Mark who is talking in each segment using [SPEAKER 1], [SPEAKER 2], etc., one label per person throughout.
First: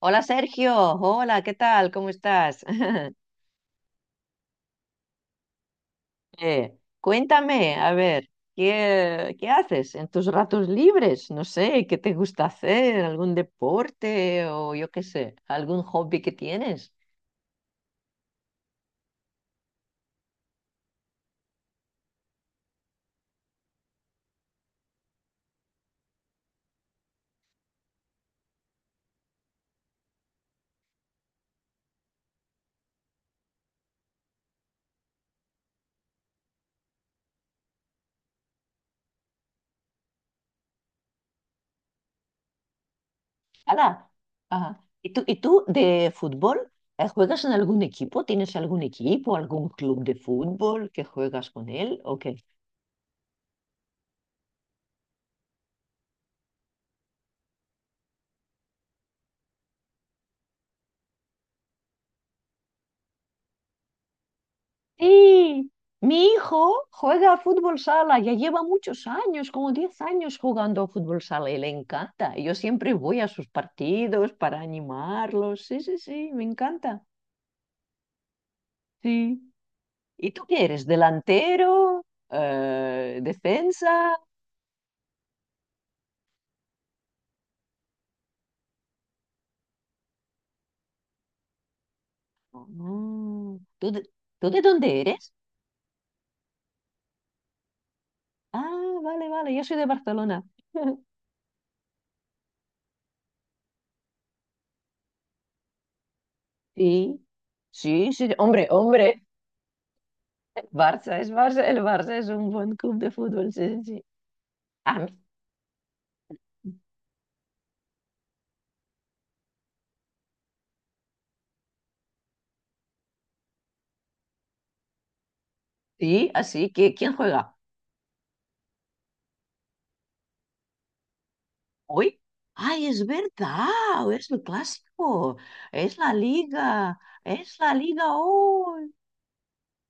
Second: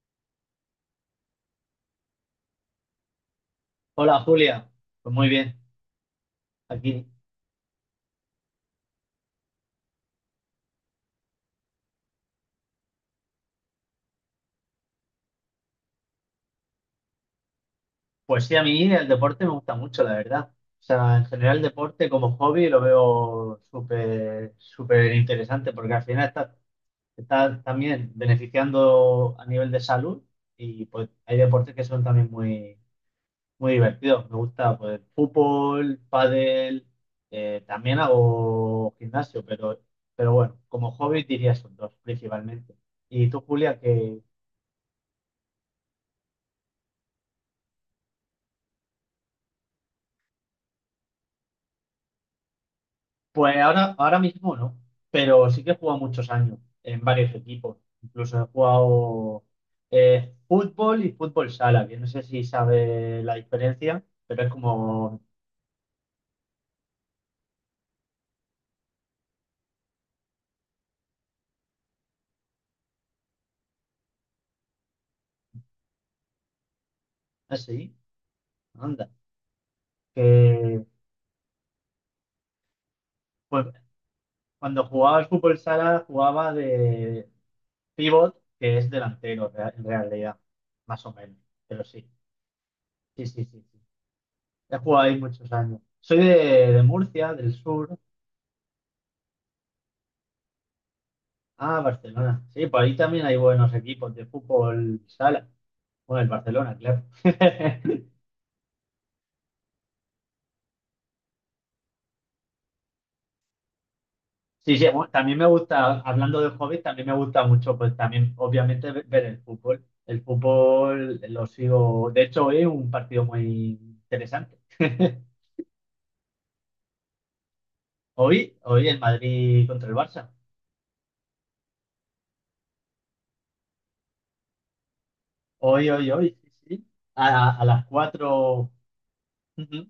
[SPEAKER 1] Hola Sergio, hola, ¿qué tal? ¿Cómo estás?
[SPEAKER 2] Hola Julia, pues muy bien, aquí.
[SPEAKER 1] Cuéntame, a ver, ¿qué haces en tus ratos libres? No sé, ¿qué te gusta hacer? ¿Algún deporte o yo qué sé, algún hobby que tienes?
[SPEAKER 2] Pues sí, a mí el deporte me gusta mucho, la verdad. O sea, en general el deporte como hobby lo veo súper, súper interesante porque al final está también beneficiando a nivel de salud y pues hay deportes que son también muy, muy divertidos. Me gusta pues fútbol, pádel, también hago gimnasio, pero bueno, como hobby diría esos dos principalmente. ¿Y tú, Julia,
[SPEAKER 1] ¡Hala!
[SPEAKER 2] qué?
[SPEAKER 1] Ajá. ¿Y tú de fútbol? ¿Juegas en algún equipo? ¿Tienes algún equipo, algún club de fútbol que juegas con él? O
[SPEAKER 2] Pues ahora, ahora mismo no, pero sí que he jugado muchos años en varios equipos. Incluso he jugado fútbol y fútbol sala, que no sé si sabe la diferencia, pero es como
[SPEAKER 1] sí, mi hijo juega a fútbol sala, ya lleva muchos años, como 10 años jugando a fútbol sala y le encanta. Y yo siempre voy a sus partidos para animarlos. Sí, sí, sí, me encanta.
[SPEAKER 2] así, anda.
[SPEAKER 1] Sí. ¿Y tú qué
[SPEAKER 2] Que,
[SPEAKER 1] eres? ¿Delantero?
[SPEAKER 2] pues,
[SPEAKER 1] ¿Defensa?
[SPEAKER 2] cuando jugaba al fútbol sala jugaba de pivot, que es en realidad, más o menos, pero sí, sí, sí,
[SPEAKER 1] Mm,
[SPEAKER 2] sí, sí.
[SPEAKER 1] ¿Tú de, tú de
[SPEAKER 2] He
[SPEAKER 1] dónde
[SPEAKER 2] jugado ahí
[SPEAKER 1] eres?
[SPEAKER 2] muchos años. Soy de Murcia, del sur.
[SPEAKER 1] Ah, vale, vale, yo soy de Barcelona.
[SPEAKER 2] Ah, Barcelona. Sí, por ahí también hay buenos equipos de fútbol sala. Bueno, el Barcelona,
[SPEAKER 1] Sí,
[SPEAKER 2] claro.
[SPEAKER 1] sí, sí, hombre, hombre, Barça es Barça, el Barça es un buen club de fútbol, sí, sí. Sí.
[SPEAKER 2] Sí, sí,
[SPEAKER 1] A
[SPEAKER 2] bueno,
[SPEAKER 1] mí-
[SPEAKER 2] también me gusta, hablando de hobbies, también me gusta mucho, pues también, obviamente, ver el fútbol. El fútbol lo sigo. De hecho, hoy un partido muy interesante.
[SPEAKER 1] Sí, así que ¿quién juega?
[SPEAKER 2] Hoy, hoy el Madrid contra el Barça.
[SPEAKER 1] ¿Hoy? Ay, es verdad, es el clásico,
[SPEAKER 2] Hoy,
[SPEAKER 1] es
[SPEAKER 2] hoy,
[SPEAKER 1] la
[SPEAKER 2] hoy, sí, sí.
[SPEAKER 1] liga, es
[SPEAKER 2] A
[SPEAKER 1] la
[SPEAKER 2] las
[SPEAKER 1] liga
[SPEAKER 2] cuatro.
[SPEAKER 1] hoy.
[SPEAKER 2] Ujú.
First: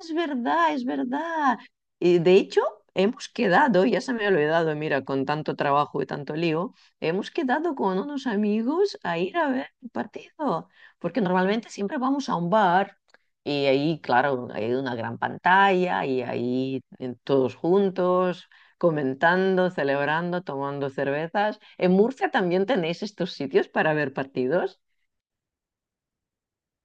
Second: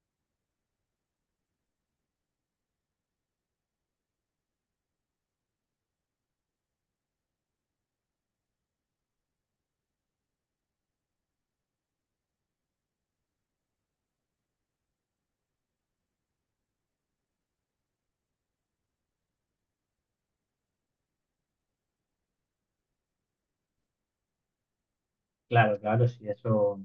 [SPEAKER 1] Es verdad, es verdad. Y de hecho, hemos quedado, ya se me ha olvidado, mira, con tanto trabajo y tanto lío, hemos quedado con unos amigos a ir a ver el partido, porque normalmente siempre vamos a un bar y ahí, claro, hay una gran pantalla y ahí todos juntos, comentando, celebrando, tomando cervezas. ¿En Murcia también tenéis estos sitios para ver partidos?
[SPEAKER 2] Claro, claro, sí, eso.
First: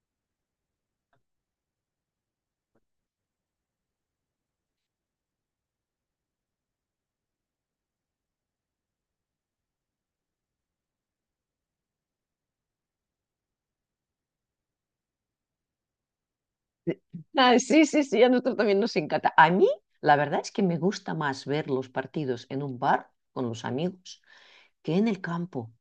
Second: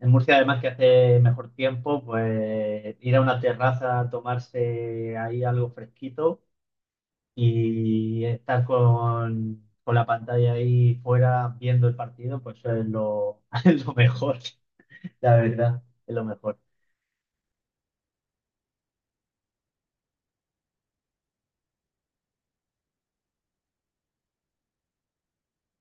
[SPEAKER 2] En Murcia, además que hace mejor tiempo, pues ir a una terraza, a tomarse ahí algo fresquito y estar con la pantalla ahí fuera viendo el partido, pues eso es lo, es lo mejor, la verdad, es lo mejor.
[SPEAKER 1] Ah, sí, sí, sí, a nosotros también nos encanta. A mí, la verdad es que me gusta más ver los partidos en un bar con los amigos que en el campo,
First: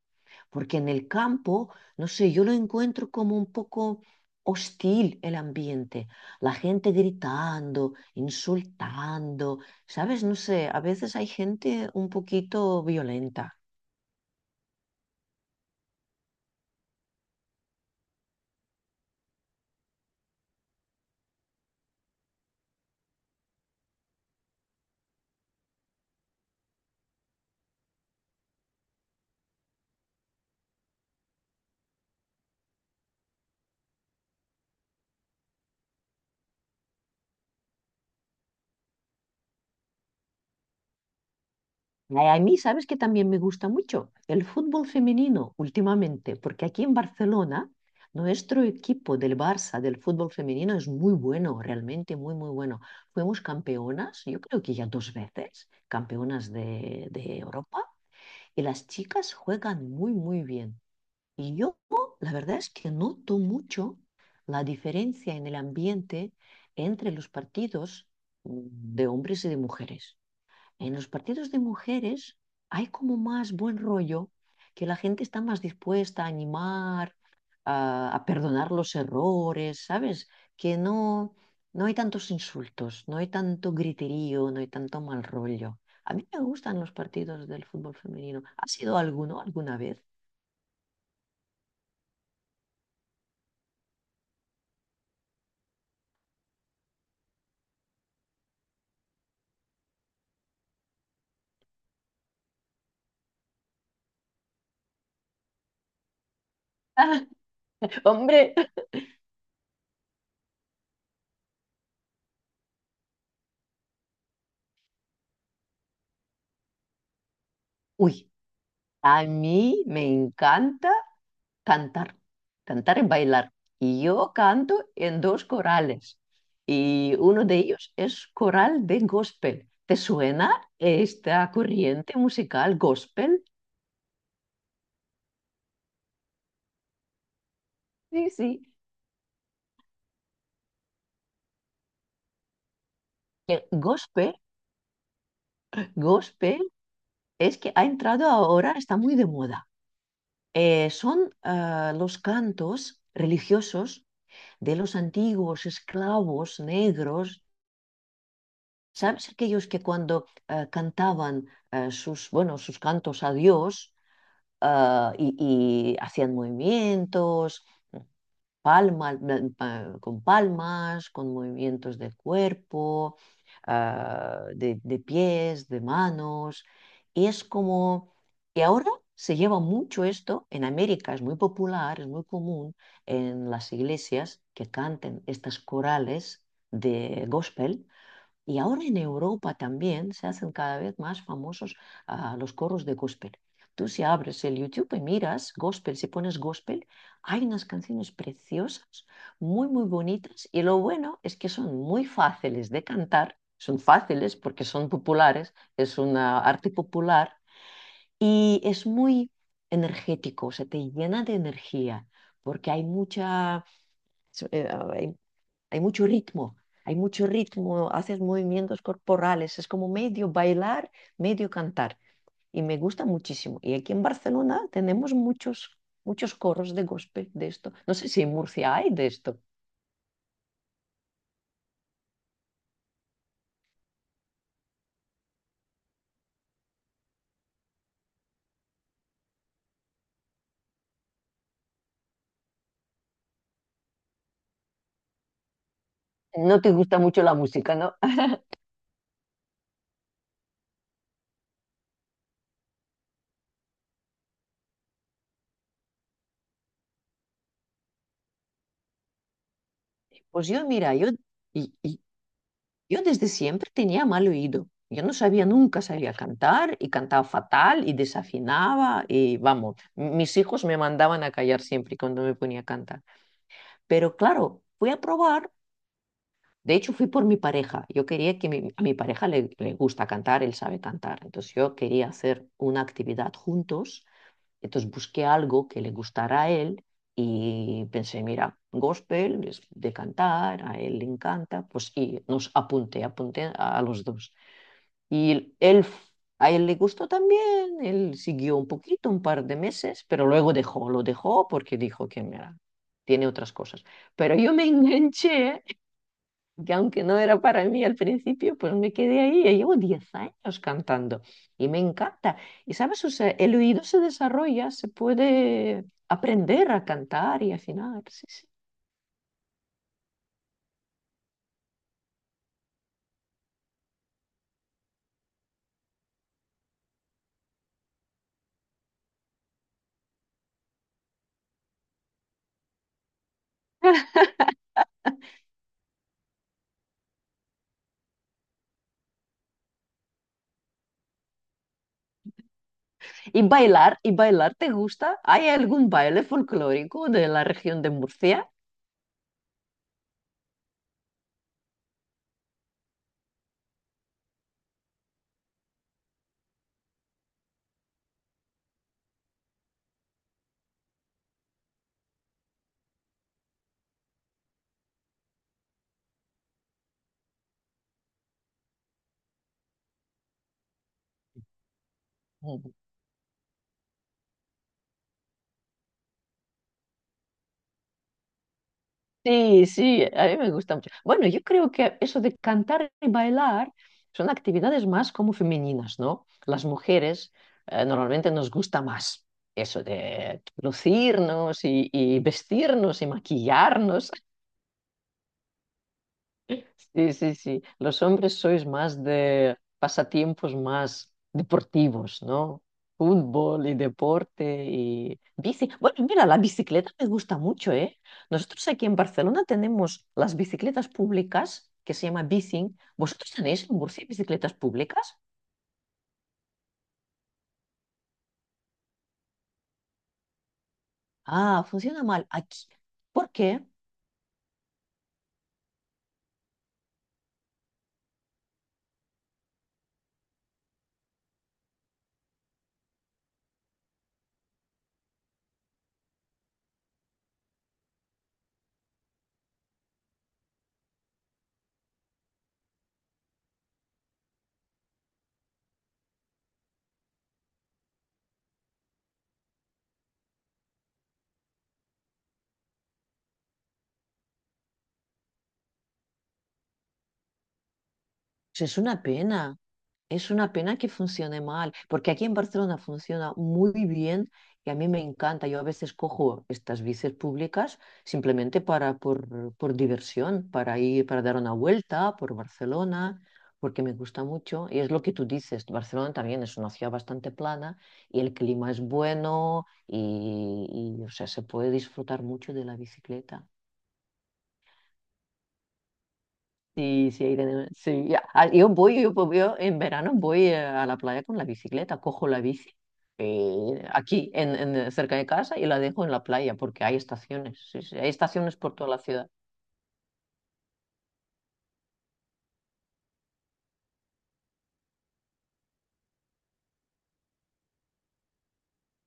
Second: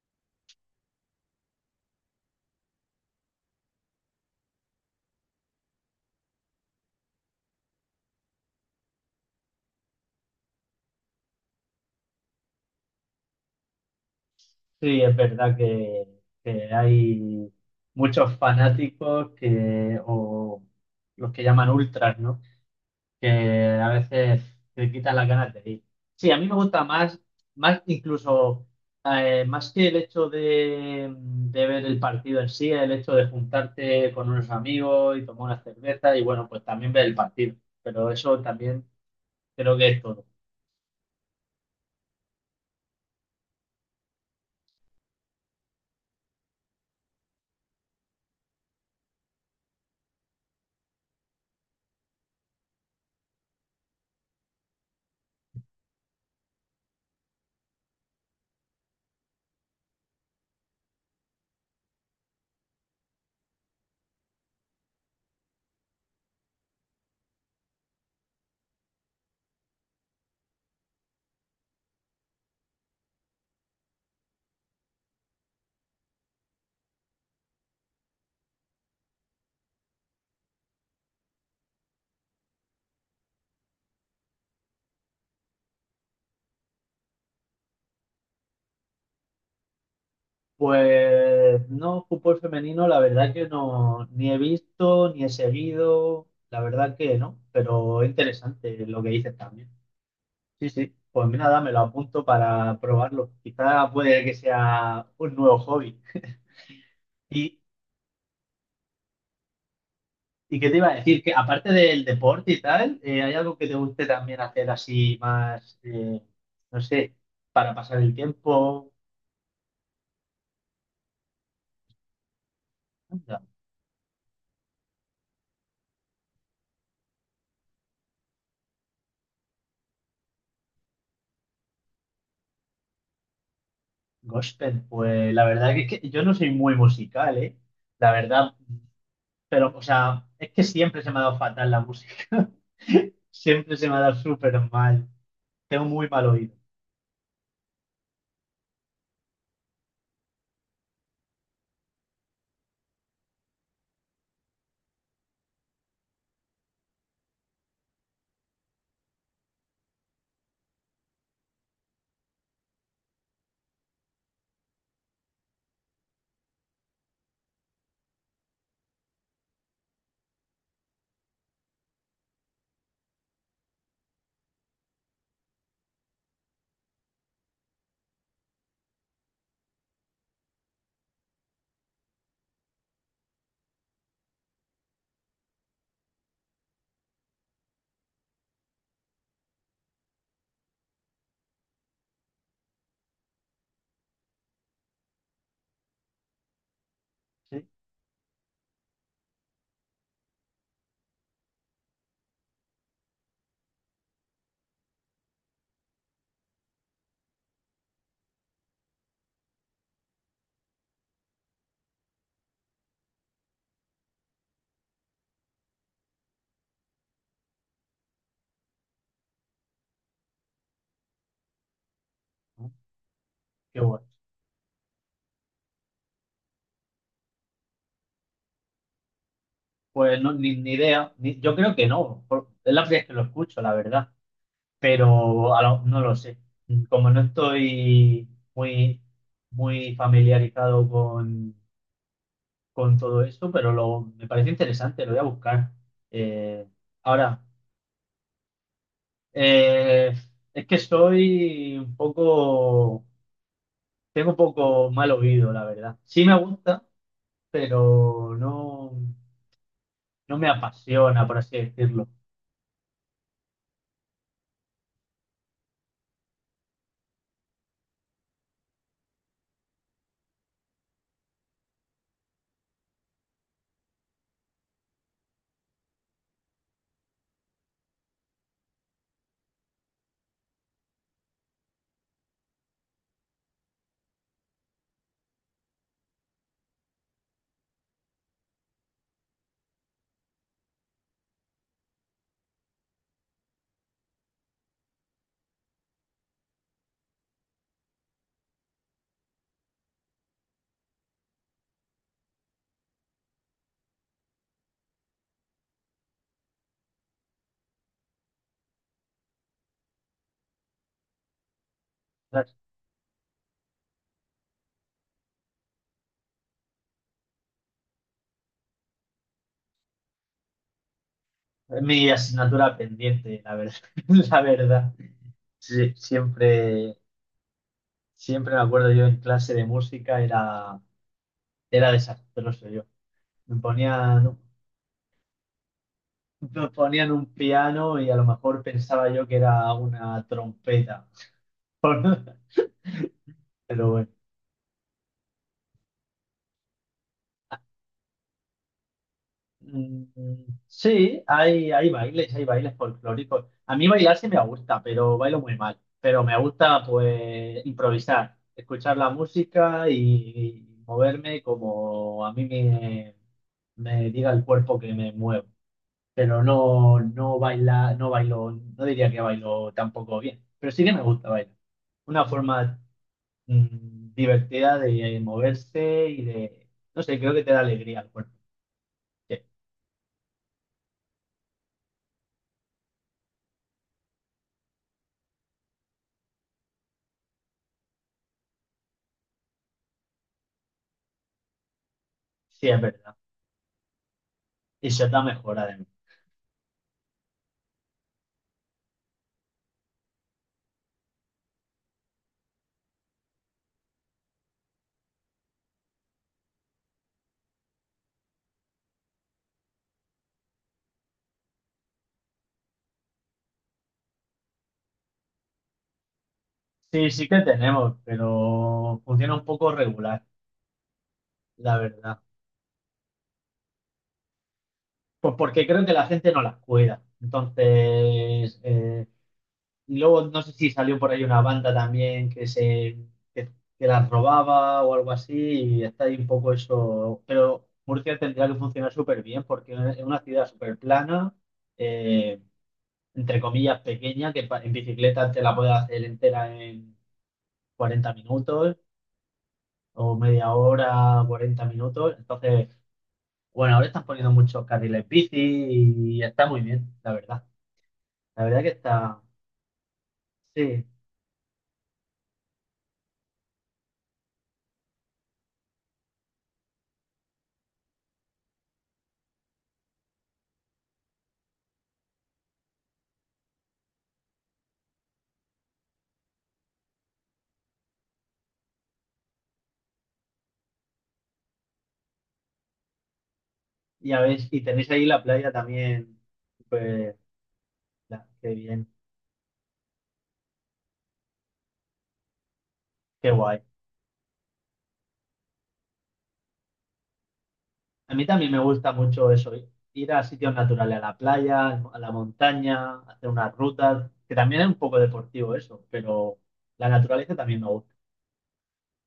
[SPEAKER 1] porque en el campo, no sé, yo lo encuentro como un poco hostil el ambiente, la gente gritando, insultando, ¿sabes? No sé, a veces hay gente un poquito violenta.
[SPEAKER 2] Sí, es verdad que hay muchos fanáticos que, o los que llaman ultras, ¿no? Que a veces te quitan las ganas de ir. Sí, a mí me gusta más, más incluso, más que el hecho de ver el partido en sí, el hecho de juntarte con unos amigos y tomar una cerveza y bueno, pues también ver el partido. Pero eso también creo que es todo.
[SPEAKER 1] Ay, a mí, ¿sabes que también me gusta mucho? El fútbol femenino últimamente, porque aquí en Barcelona nuestro equipo del Barça del fútbol femenino es muy bueno, realmente muy, muy bueno. Fuimos campeonas, yo creo que ya dos veces, campeonas de Europa, y las chicas juegan muy, muy bien. Y yo, la verdad es que noto mucho la diferencia en el ambiente entre los partidos mm, de hombres y de mujeres. En los partidos de mujeres hay como más buen rollo, que la gente está más dispuesta a animar, a perdonar los errores, ¿sabes? Que no, no hay tantos insultos, no hay tanto griterío, no hay tanto mal rollo. A mí me gustan los partidos del fútbol femenino. ¿Ha sido alguno alguna vez?
[SPEAKER 2] Pues no, fútbol femenino, la verdad que no, ni he visto, ni he seguido, la verdad que no, pero interesante lo que dices también. Sí, sí. Pues nada, me lo apunto para probarlo. Quizá puede que sea un nuevo hobby. ¿Y,
[SPEAKER 1] Hombre,
[SPEAKER 2] y qué te iba a decir? Que aparte del deporte y tal, ¿hay algo que te guste también hacer así más, no sé, para pasar el
[SPEAKER 1] uy,
[SPEAKER 2] tiempo?
[SPEAKER 1] a mí me encanta cantar. Cantar y
[SPEAKER 2] Anda.
[SPEAKER 1] bailar. Y yo canto en dos corales. Y uno de ellos es coral de gospel. ¿Te suena esta corriente musical gospel?
[SPEAKER 2] Gospel, pues la verdad que, es que yo no soy muy musical, ¿eh? La
[SPEAKER 1] Sí,
[SPEAKER 2] verdad,
[SPEAKER 1] sí.
[SPEAKER 2] pero, o sea, es que siempre se me ha dado fatal la música.
[SPEAKER 1] Eh,
[SPEAKER 2] Siempre se me ha dado
[SPEAKER 1] Gospel,
[SPEAKER 2] súper mal. Tengo muy mal oído.
[SPEAKER 1] gospel es que ha entrado ahora, está muy de moda. Son los cantos religiosos de los antiguos esclavos negros. ¿Sabes aquellos que cuando cantaban bueno, sus cantos a Dios, y hacían movimientos, palma- con palmas, con movimientos del cuerpo, de pies, de manos. Y es como, y ahora se lleva mucho esto en América, es muy popular, es muy común en las iglesias que canten estas corales de gospel, y ahora en Europa también se hacen cada vez más famosos los coros de gospel. Tú si abres el YouTube y miras gospel, si pones gospel, hay
[SPEAKER 2] Sí,
[SPEAKER 1] unas canciones preciosas, muy, muy bonitas. Y lo bueno es que son muy fáciles de cantar, son fáciles porque son populares, es una arte popular y es muy energético, se te llena de energía porque hay mucha, so, ah, hay hay mucho ritmo, hay mucho ritmo, haces movimientos corporales, es como medio bailar, medio cantar. Y me gusta muchísimo. Y
[SPEAKER 2] qué
[SPEAKER 1] aquí en
[SPEAKER 2] bueno.
[SPEAKER 1] Barcelona tenemos muchos, muchos coros de gospel de esto. No sé si en Murcia hay de esto.
[SPEAKER 2] Pues no, ni, ni idea. Yo creo que no. Es la primera vez que lo escucho, la verdad. Pero no lo sé. Como no estoy muy, muy familiarizado con todo esto, pero lo, me parece interesante, lo voy a buscar.
[SPEAKER 1] No
[SPEAKER 2] Eh,
[SPEAKER 1] te gusta mucho la
[SPEAKER 2] ahora,
[SPEAKER 1] música, ¿no?
[SPEAKER 2] eh, es que soy un poco, tengo un poco mal oído, la verdad. Sí me gusta, pero no, no me
[SPEAKER 1] Pues yo, mira, yo,
[SPEAKER 2] apasiona, por así
[SPEAKER 1] y, y-
[SPEAKER 2] decirlo.
[SPEAKER 1] yo desde siempre tenía mal oído. Yo no sabía, nunca sabía cantar y cantaba fatal y desafinaba y vamos, mis hijos me mandaban a callar siempre cuando me ponía a cantar. Pero claro, fui a probar. De hecho, fui por mi pareja. Yo quería que a mi pareja le gusta cantar, él sabe cantar. Entonces yo quería hacer una actividad juntos. Entonces busqué algo que le gustara a él y pensé, mira, gospel es de cantar, a él le encanta. Pues y apunté a los dos. Y él, a él le gustó también, él siguió un poquito, un par de meses, pero luego lo dejó porque dijo que mira, tiene otras cosas. Pero yo me enganché que aunque no era para mí al principio, pues me quedé ahí. Ya llevo 10 años cantando y me encanta. Y sabes, o sea, el oído se desarrolla, se puede aprender a cantar y afinar. Sí, sí.
[SPEAKER 2] Mi asignatura pendiente, la verdad. La verdad. Sí, siempre, siempre me acuerdo yo en clase de música era desastroso yo. Me ponían, me ponían un piano y a lo mejor pensaba yo que era una trompeta, pero bueno.
[SPEAKER 1] ¿Y bailar te gusta? ¿Hay algún baile folclórico de la región de Murcia?
[SPEAKER 2] Mm, sí, hay, hay bailes folclóricos. A mí bailar sí me gusta, pero bailo muy mal. Pero me gusta pues improvisar, escuchar la música y moverme como a mí me diga el cuerpo que me muevo. Pero no, no baila, no bailo, no diría que bailo tampoco bien. Pero sí que me gusta bailar. Una forma divertida de moverse y de, no sé, creo que te da alegría al cuerpo. Sí,
[SPEAKER 1] Sí, sí, a mí me gusta mucho. Bueno, yo creo que eso de cantar y bailar son actividades más como femeninas, ¿no? Las mujeres normalmente nos gusta más eso de lucirnos y,
[SPEAKER 2] sí, es
[SPEAKER 1] vestirnos y
[SPEAKER 2] verdad.
[SPEAKER 1] maquillarnos.
[SPEAKER 2] Y ser mejora de además.
[SPEAKER 1] Sí, sí, sí. Los hombres sois más de pasatiempos más deportivos, ¿no? Fútbol y deporte y bici. Bueno, mira, la bicicleta me gusta mucho, ¿eh? Nosotros aquí en Barcelona tenemos las bicicletas públicas que se llama bicing. ¿Vosotros tenéis en Murcia bicicletas públicas?
[SPEAKER 2] Sí, sí que tenemos, pero funciona un poco regular,
[SPEAKER 1] Ah,
[SPEAKER 2] la
[SPEAKER 1] funciona
[SPEAKER 2] verdad.
[SPEAKER 1] mal aquí. ¿Por qué?
[SPEAKER 2] Pues porque creo que la gente no las cuida. Entonces, y luego no sé si salió por ahí una banda también que, que las robaba o algo así, y está ahí un poco eso. Pero Murcia tendría que funcionar súper bien porque es una ciudad súper plana, eh, entre comillas pequeña, que en bicicleta te la puedes hacer entera en 40 minutos o media hora, 40 minutos. Entonces, bueno, ahora están poniendo muchos carriles bici y está muy bien, la verdad. La verdad que
[SPEAKER 1] Pues es una
[SPEAKER 2] está,
[SPEAKER 1] pena. Es una pena
[SPEAKER 2] sí.
[SPEAKER 1] que funcione mal, porque aquí en Barcelona funciona muy bien y a mí me encanta. Yo a veces cojo estas bicis públicas simplemente por diversión, para ir, para dar una vuelta por Barcelona, porque me gusta mucho. Y es lo que tú dices, Barcelona también es una ciudad bastante plana y el clima es bueno y, o sea, se puede disfrutar mucho de la bicicleta.
[SPEAKER 2] Y a ver, y tenéis ahí la playa también,
[SPEAKER 1] Sí,
[SPEAKER 2] pues,
[SPEAKER 1] sí, sí, ya. Ah,
[SPEAKER 2] qué
[SPEAKER 1] Yo
[SPEAKER 2] bien,
[SPEAKER 1] voy, yo, po- yo en verano voy a la playa con la bicicleta, cojo la bici
[SPEAKER 2] qué guay.
[SPEAKER 1] aquí, cerca de casa, y la dejo en la playa, porque hay estaciones, sí, sí, hay
[SPEAKER 2] A mí también
[SPEAKER 1] estaciones
[SPEAKER 2] me
[SPEAKER 1] por toda
[SPEAKER 2] gusta
[SPEAKER 1] la ciudad.
[SPEAKER 2] mucho eso, ir a sitios naturales, a la playa, a la montaña, hacer unas rutas, que también es un poco deportivo eso, pero la naturaleza también me gusta.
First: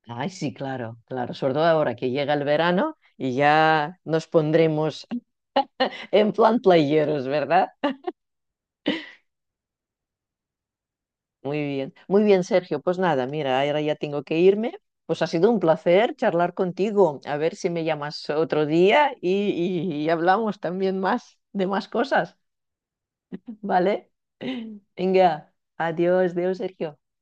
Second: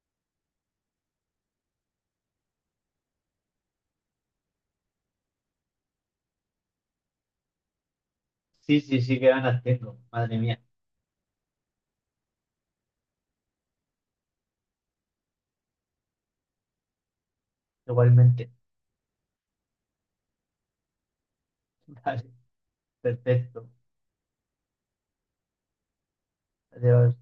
[SPEAKER 1] Ay, sí, claro, claro, sobre todo ahora que llega el verano y ya nos pondremos en plan playeros, ¿verdad?
[SPEAKER 2] Sí, sí, sí, qué ganas tengo, madre mía,
[SPEAKER 1] Muy bien, Sergio. Pues nada, mira, ahora ya tengo que irme. Pues ha sido un placer charlar contigo. A ver si me llamas
[SPEAKER 2] igualmente.
[SPEAKER 1] otro día y hablamos también más de más
[SPEAKER 2] Vale,
[SPEAKER 1] cosas,
[SPEAKER 2] perfecto.
[SPEAKER 1] ¿vale? Venga, adiós, adiós, Sergio.
[SPEAKER 2] Adiós.